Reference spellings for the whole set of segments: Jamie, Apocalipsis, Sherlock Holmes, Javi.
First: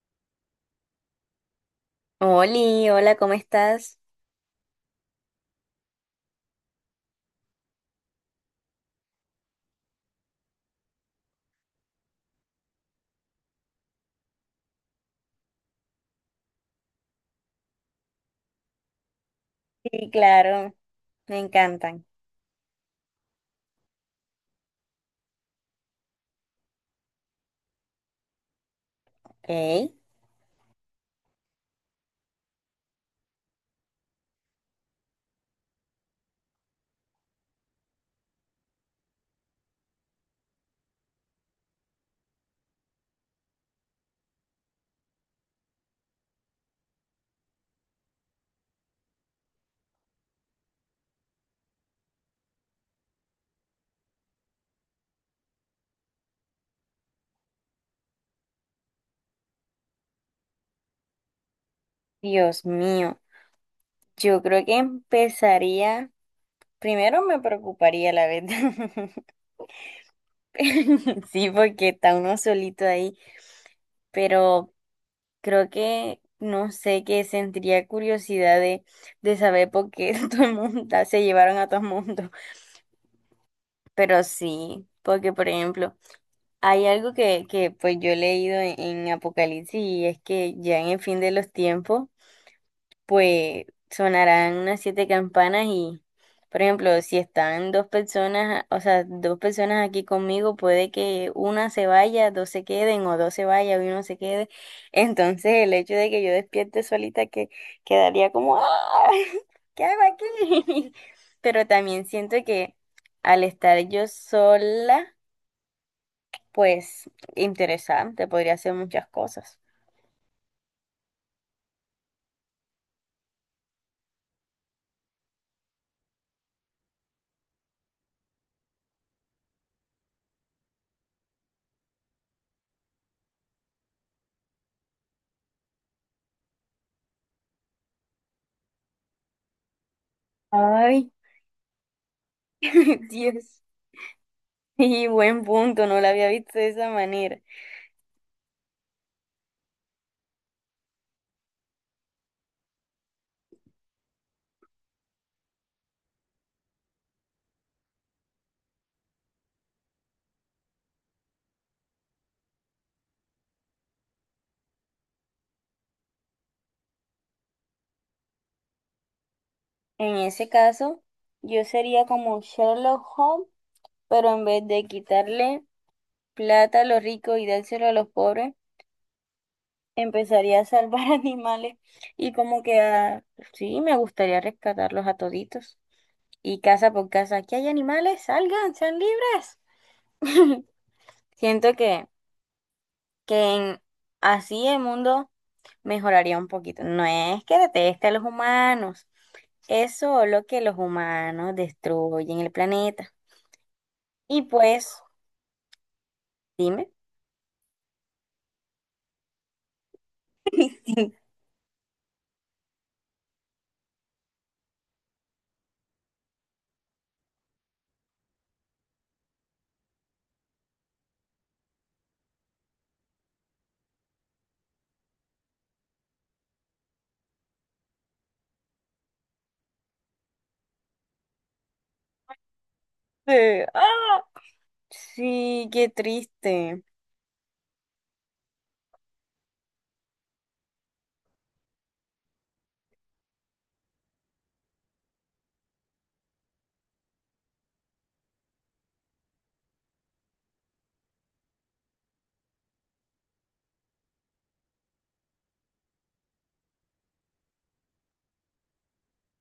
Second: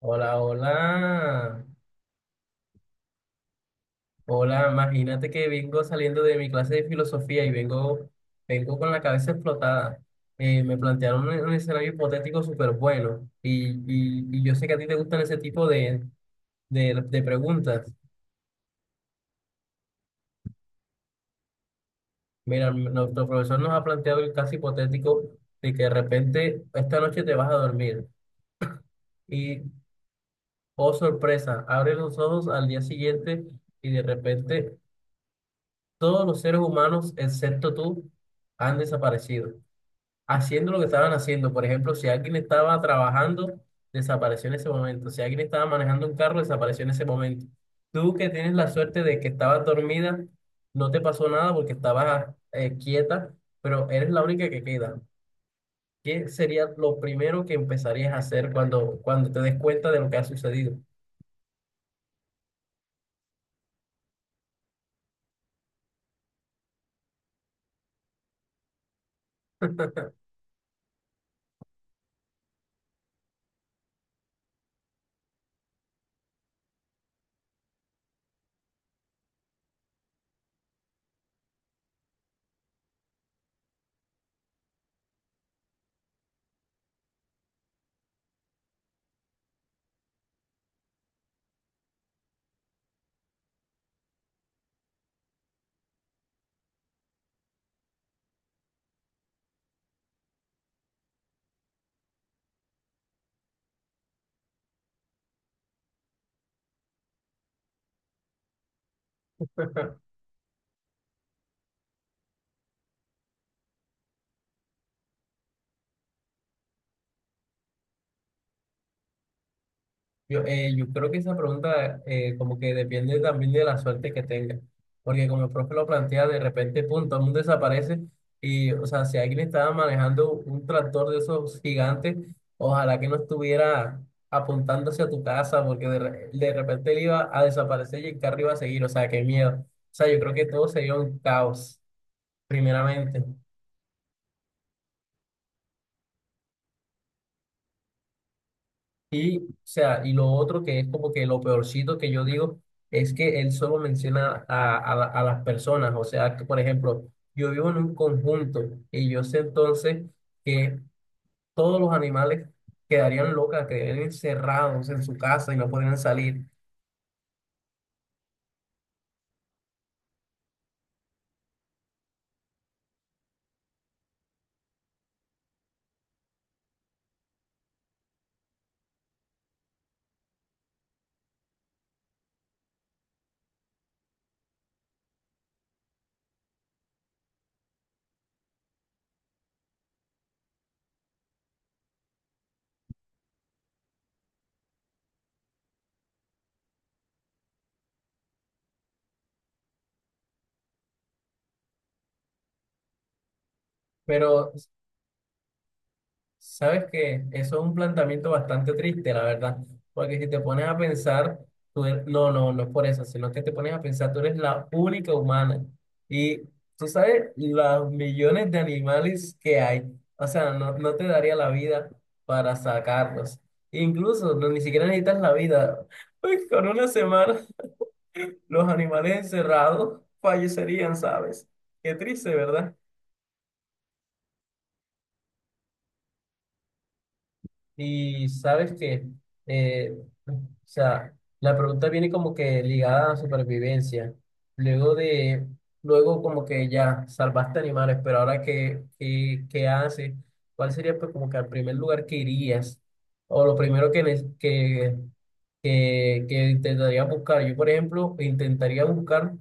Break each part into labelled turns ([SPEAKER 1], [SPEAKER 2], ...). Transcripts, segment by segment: [SPEAKER 1] Hola, hola.
[SPEAKER 2] Oli, hola, ¿cómo estás?
[SPEAKER 1] Hola, imagínate que vengo saliendo de mi clase de filosofía y vengo con la cabeza explotada. Me plantearon un escenario hipotético súper bueno, y yo sé que a ti te gustan ese tipo de preguntas.
[SPEAKER 2] Sí, claro, me encantan.
[SPEAKER 1] Mira, nuestro profesor nos ha planteado el caso hipotético de que de repente esta noche te vas a dormir
[SPEAKER 2] Ok,
[SPEAKER 1] y, oh sorpresa, abres los ojos al día siguiente y de repente todos los seres humanos, excepto tú, han desaparecido, haciendo lo que estaban haciendo. Por ejemplo, si alguien estaba trabajando, desapareció en ese momento. Si alguien estaba manejando un carro, desapareció en ese momento. Tú, que tienes la suerte de que estabas dormida, no te pasó nada porque estabas quieta, pero eres la única que queda. ¿Qué sería lo primero que empezarías a hacer cuando, cuando te des cuenta de lo que ha sucedido?
[SPEAKER 2] Dios mío, yo creo que empezaría, primero me preocuparía la verdad, sí, porque está uno solito ahí, pero creo que, no sé, que sentiría curiosidad de saber por qué todo el mundo, se llevaron a todo el mundo, pero sí, porque por ejemplo... Hay algo que pues yo he leído en Apocalipsis y es que ya en el fin de los tiempos pues sonarán unas 7 campanas y, por ejemplo, si están dos personas, o sea, dos personas aquí conmigo, puede que una se vaya, dos se queden, o dos se vaya y uno se quede. Entonces, el hecho de que yo despierte solita que quedaría como, ¡ah! ¿Qué hago aquí? Pero también siento que al estar yo sola, pues interesante, podría hacer muchas cosas.
[SPEAKER 1] Yo creo que esa pregunta, como que depende también de la suerte que tenga, porque como el profe lo plantea, de repente, pum, todo el mundo desaparece y, o sea, si alguien estaba manejando un tractor de esos gigantes, ojalá que no estuviera apuntando hacia tu casa, porque de repente él iba a desaparecer y el carro iba a seguir. O sea, qué miedo. O sea, yo creo que todo sería
[SPEAKER 2] Ay,
[SPEAKER 1] un caos, primeramente.
[SPEAKER 2] Dios. Sí, buen punto, no la había visto de esa manera.
[SPEAKER 1] Y, o sea, y lo otro que es como que lo peorcito, que yo digo, es que él solo menciona a las personas. O sea, que, por ejemplo, yo vivo en un conjunto y yo sé entonces que todos los animales quedarían locas, quedarían encerrados en su casa y no podrían salir.
[SPEAKER 2] En ese caso, yo sería como Sherlock Holmes, pero en vez de quitarle plata a los ricos y dárselo a los pobres, empezaría a salvar animales y como que a... Sí, me gustaría rescatarlos a toditos. Y casa por casa, aquí hay animales, salgan, sean libres. Siento que, que en- así el mundo mejoraría un poquito. No es que deteste a los humanos. Es solo que los humanos destruyen el planeta. Y
[SPEAKER 1] Pero
[SPEAKER 2] pues,
[SPEAKER 1] sabes
[SPEAKER 2] dime.
[SPEAKER 1] que eso es un planteamiento bastante triste, la verdad, porque si te pones a pensar, no, no, no es por eso, sino que te pones a pensar, tú eres la única humana y tú sabes los millones de animales que hay. O sea, no, no te daría la vida para sacarlos. Incluso no, ni siquiera necesitas la vida, pues con una semana los animales encerrados fallecerían, ¿sabes? Qué triste, ¿verdad?
[SPEAKER 2] ¡Ah! Sí, qué triste.
[SPEAKER 1] Y sabes que, eh, o sea, la pregunta viene como que ligada a la supervivencia. Luego de, luego como que ya salvaste animales, pero ahora qué haces? ¿Cuál sería pues como que el primer lugar que irías? O lo primero que, ne- que intentaría buscar. Yo, por ejemplo, intentaría buscar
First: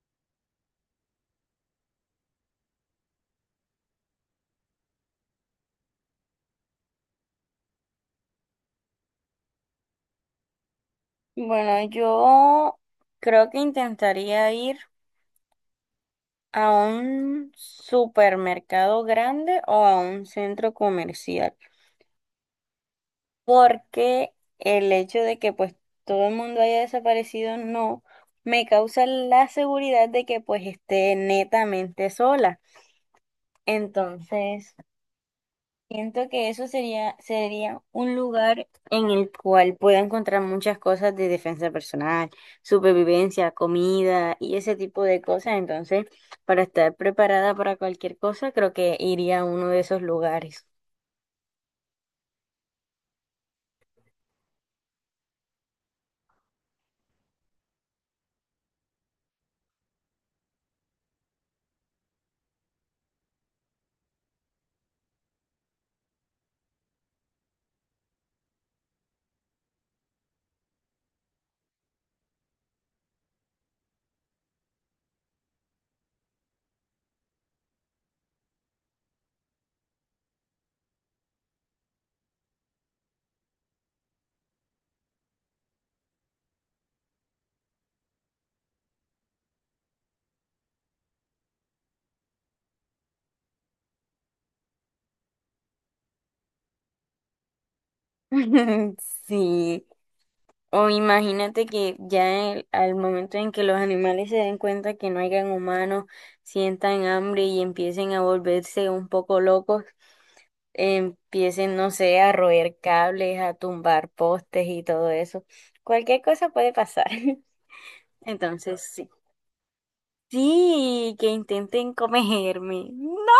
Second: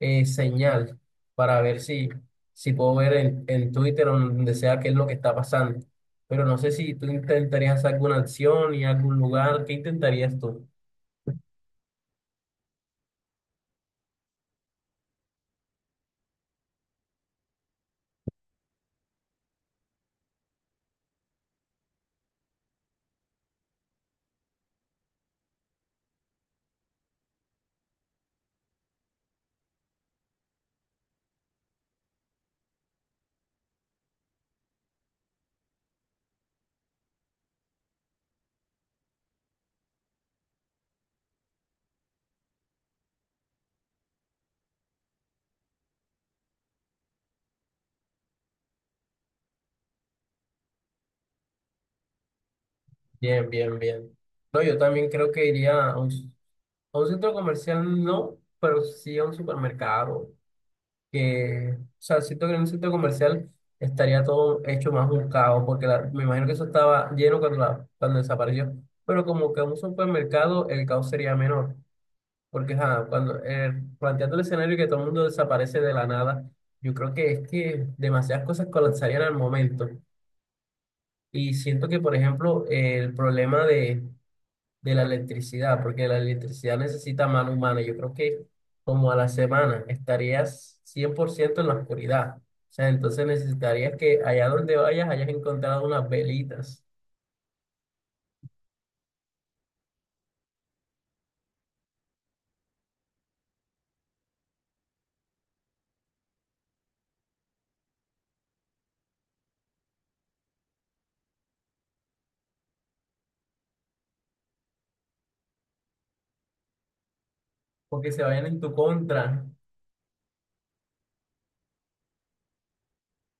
[SPEAKER 1] señal, para ver si, si puedo ver en Twitter o en donde sea qué es lo que está pasando. Pero no sé si tú intentarías hacer alguna acción y algún lugar. ¿Qué intentarías tú?
[SPEAKER 2] Bueno, yo creo que intentaría ir a un supermercado grande o a un centro comercial, porque el hecho de que pues todo el mundo haya desaparecido no me causa la seguridad de que pues esté netamente sola. Entonces, siento que eso sería un lugar en el cual pueda encontrar muchas cosas de defensa personal, supervivencia, comida y ese tipo de cosas. Entonces, para estar preparada para cualquier cosa, creo que iría a uno de esos lugares.
[SPEAKER 1] Bien, bien, bien. No, yo también creo que iría a un centro comercial, no, pero sí a un supermercado. Que, o sea, siento que en un centro comercial estaría todo hecho más un caos, porque la- me imagino que eso estaba lleno cuando, la- cuando desapareció. Pero como que en un supermercado el caos sería menor. Porque ajá, cuando, planteando el escenario que todo el mundo desaparece de la nada, yo creo que es que demasiadas cosas colapsarían al momento. Y siento que, por ejemplo, el problema de la electricidad, porque la electricidad necesita mano humana, yo creo que como a la semana estarías 100% en la oscuridad. O sea, entonces necesitarías que allá donde vayas hayas encontrado unas velitas,
[SPEAKER 2] Sí. O imagínate que ya al momento en que los animales se den cuenta que no hayan humanos, sientan hambre y empiecen a volverse un poco locos. Empiecen, no sé, a roer cables, a tumbar postes y todo eso. Cualquier cosa puede pasar.
[SPEAKER 1] porque se vayan en tu
[SPEAKER 2] Entonces, sí.
[SPEAKER 1] contra.
[SPEAKER 2] Sí, que intenten comerme. No.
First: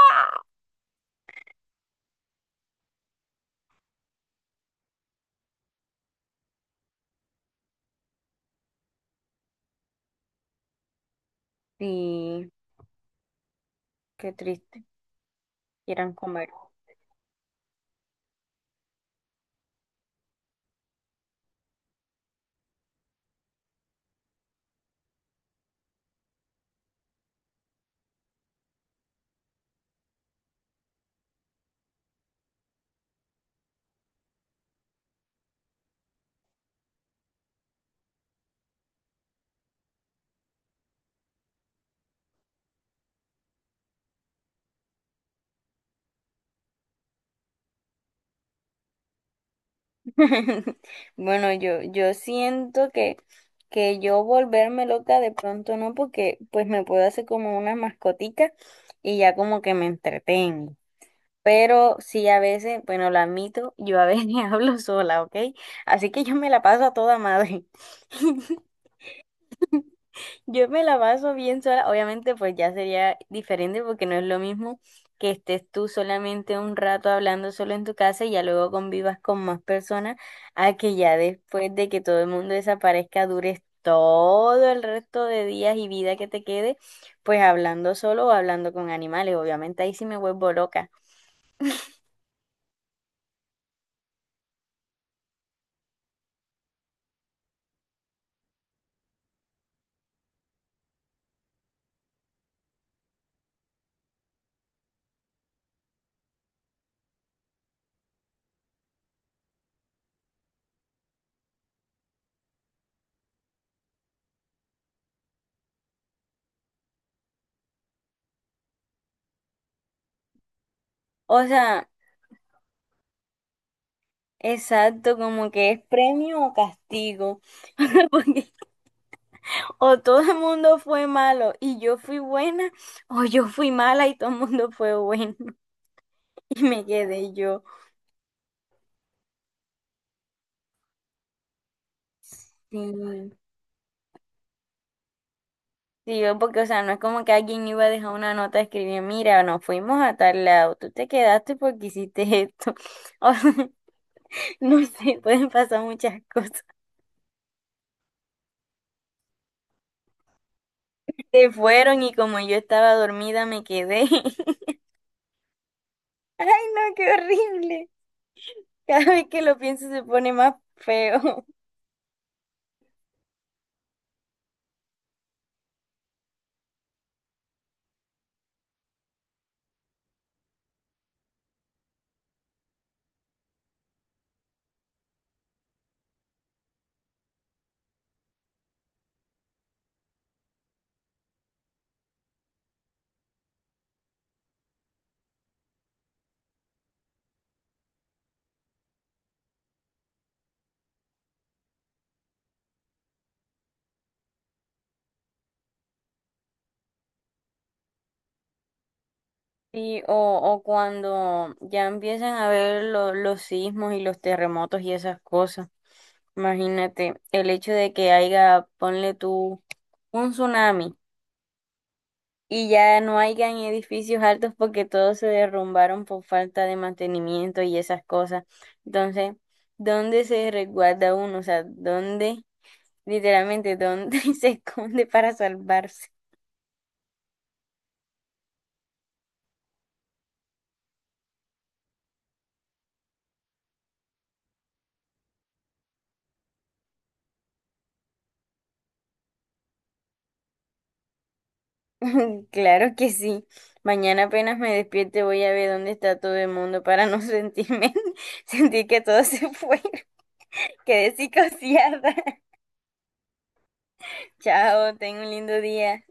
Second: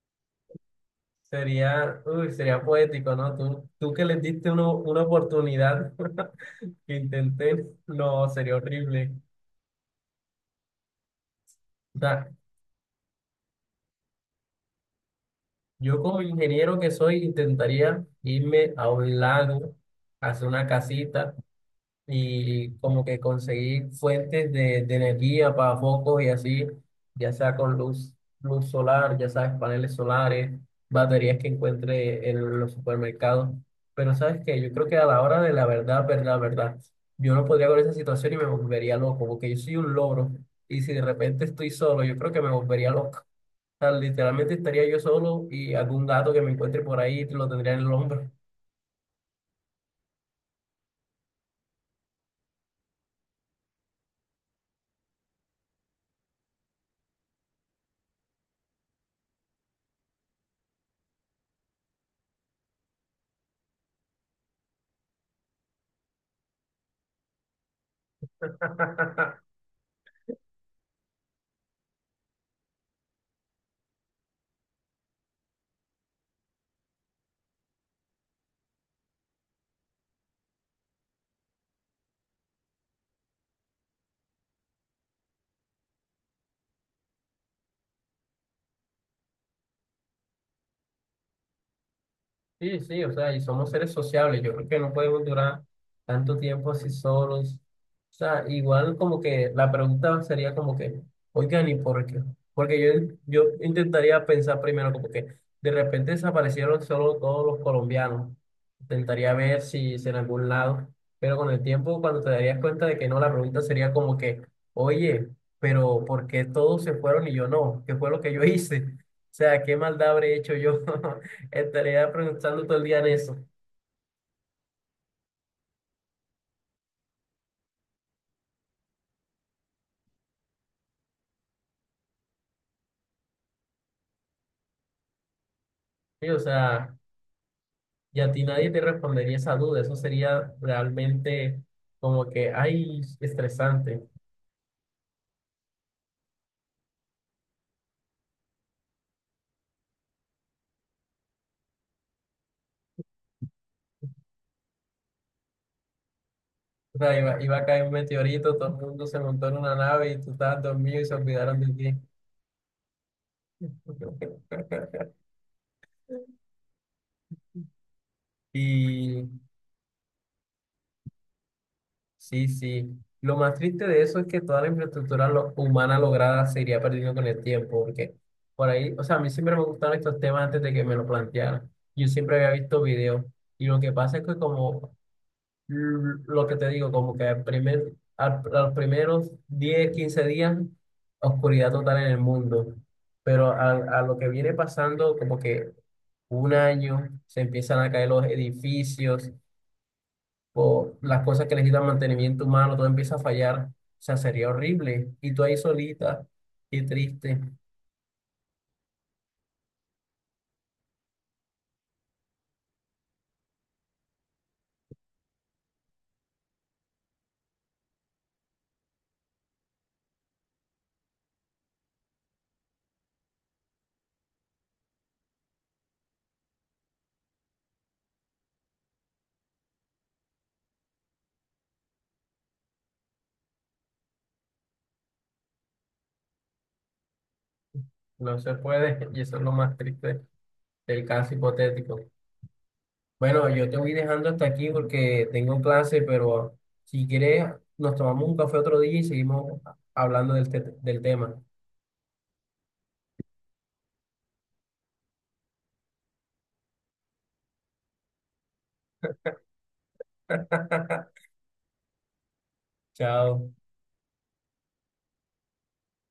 [SPEAKER 1] Sería, uy, sería poético, ¿no? Tú que les diste una oportunidad, que intenté, no, sería horrible. O sea,
[SPEAKER 2] Sí, qué triste.
[SPEAKER 1] yo,
[SPEAKER 2] Quieran
[SPEAKER 1] como
[SPEAKER 2] comer.
[SPEAKER 1] ingeniero que soy, intentaría irme a un lago, hacer una casita y como que conseguir fuentes de energía para focos y así, ya sea con luz, luz solar, ya sabes, paneles solares, baterías que encuentre en los supermercados. Pero sabes que yo creo que a la hora de la verdad, verdad, verdad, yo no podría con esa situación y me volvería loco, porque yo soy un logro y si de repente estoy solo, yo creo que me volvería loco. O sea, literalmente estaría yo solo y algún gato que me encuentre por ahí lo tendría en el hombro.
[SPEAKER 2] Bueno, yo siento que yo volverme loca de pronto no, porque pues me puedo hacer como una mascotica y ya como que me entretengo. Pero sí, a veces, bueno, lo admito, yo a veces hablo sola, ¿ok? Así que yo me la paso a toda madre. Yo me la paso bien sola. Obviamente, pues ya sería diferente porque no es lo mismo que estés tú solamente un rato hablando solo en tu casa y ya luego convivas con más personas a que ya después de que todo el mundo desaparezca dures todo el resto de días y vida que te quede, pues hablando solo o hablando con animales. Obviamente ahí sí me vuelvo loca.
[SPEAKER 1] Sí, sí, o sea, y somos seres sociables. Yo creo que no podemos durar tanto tiempo así solos. O sea, igual como que la pregunta sería como que, oigan, ¿y por qué? Porque yo intentaría pensar primero como que de repente desaparecieron solo todos los colombianos. Intentaría ver si, si en algún lado, pero con el tiempo, cuando te darías cuenta de que no, la pregunta sería como que, oye, pero ¿por qué todos se fueron y yo no? ¿Qué fue lo que yo hice? O sea, ¿qué maldad habré hecho yo?
[SPEAKER 2] O sea...
[SPEAKER 1] Estaría preguntando todo el día en eso.
[SPEAKER 2] Exacto, como que es premio o castigo, porque o todo el mundo fue malo y yo fui buena, o yo fui mala y todo el mundo fue bueno
[SPEAKER 1] Sí, o
[SPEAKER 2] y me
[SPEAKER 1] sea,
[SPEAKER 2] quedé yo.
[SPEAKER 1] y a ti nadie te respondería esa duda. Eso sería realmente como que,
[SPEAKER 2] Sí,
[SPEAKER 1] ay, estresante.
[SPEAKER 2] sí, yo porque, o sea, no es como que alguien iba a dejar una nota de escribir, mira, nos fuimos a tal lado, tú te quedaste porque hiciste esto. O sea, no sé, pueden pasar muchas cosas.
[SPEAKER 1] O sea, iba a caer un meteorito, todo el mundo se montó en una nave y tú estabas dormido y se
[SPEAKER 2] Se
[SPEAKER 1] olvidaron de ti.
[SPEAKER 2] fueron y como yo estaba dormida me quedé. Ay, no, qué horrible. Cada vez
[SPEAKER 1] Y
[SPEAKER 2] que lo pienso se pone más feo.
[SPEAKER 1] sí, sí. Lo más triste de eso es que toda la infraestructura humana lograda se iría perdiendo con el tiempo, porque por ahí, o sea, a mí siempre me gustaron estos temas antes de que me lo plantearan. Yo siempre había visto videos, y lo que pasa es que como lo que te digo, como que a los primeros 10 15 días, oscuridad total en el mundo. Pero a lo que viene pasando, como que 1 año, se empiezan a caer los edificios, o las cosas que necesitan mantenimiento humano, todo empieza a fallar. O sea, sería horrible. Y tú ahí solita, qué triste.
[SPEAKER 2] Sí, o cuando ya empiezan a ver los sismos y los terremotos y esas cosas. Imagínate, el hecho de que haya, ponle tú, un tsunami y ya no hayan edificios altos porque todos se derrumbaron por falta de mantenimiento y esas cosas. Entonces, ¿dónde se resguarda uno? O sea, ¿dónde, literalmente, dónde se esconde para salvarse?
[SPEAKER 1] No se puede. Y eso es lo más triste del caso hipotético. Bueno, yo te voy dejando hasta aquí porque tengo clase, pero si quieres, nos tomamos un café otro día y seguimos hablando del tema.
[SPEAKER 2] Claro que sí. Mañana apenas me despierte voy a ver dónde está todo el mundo para no sentirme, sentir que todo se fue. Quedé psicoseada.
[SPEAKER 1] Chao.
[SPEAKER 2] Chao, ten un lindo día.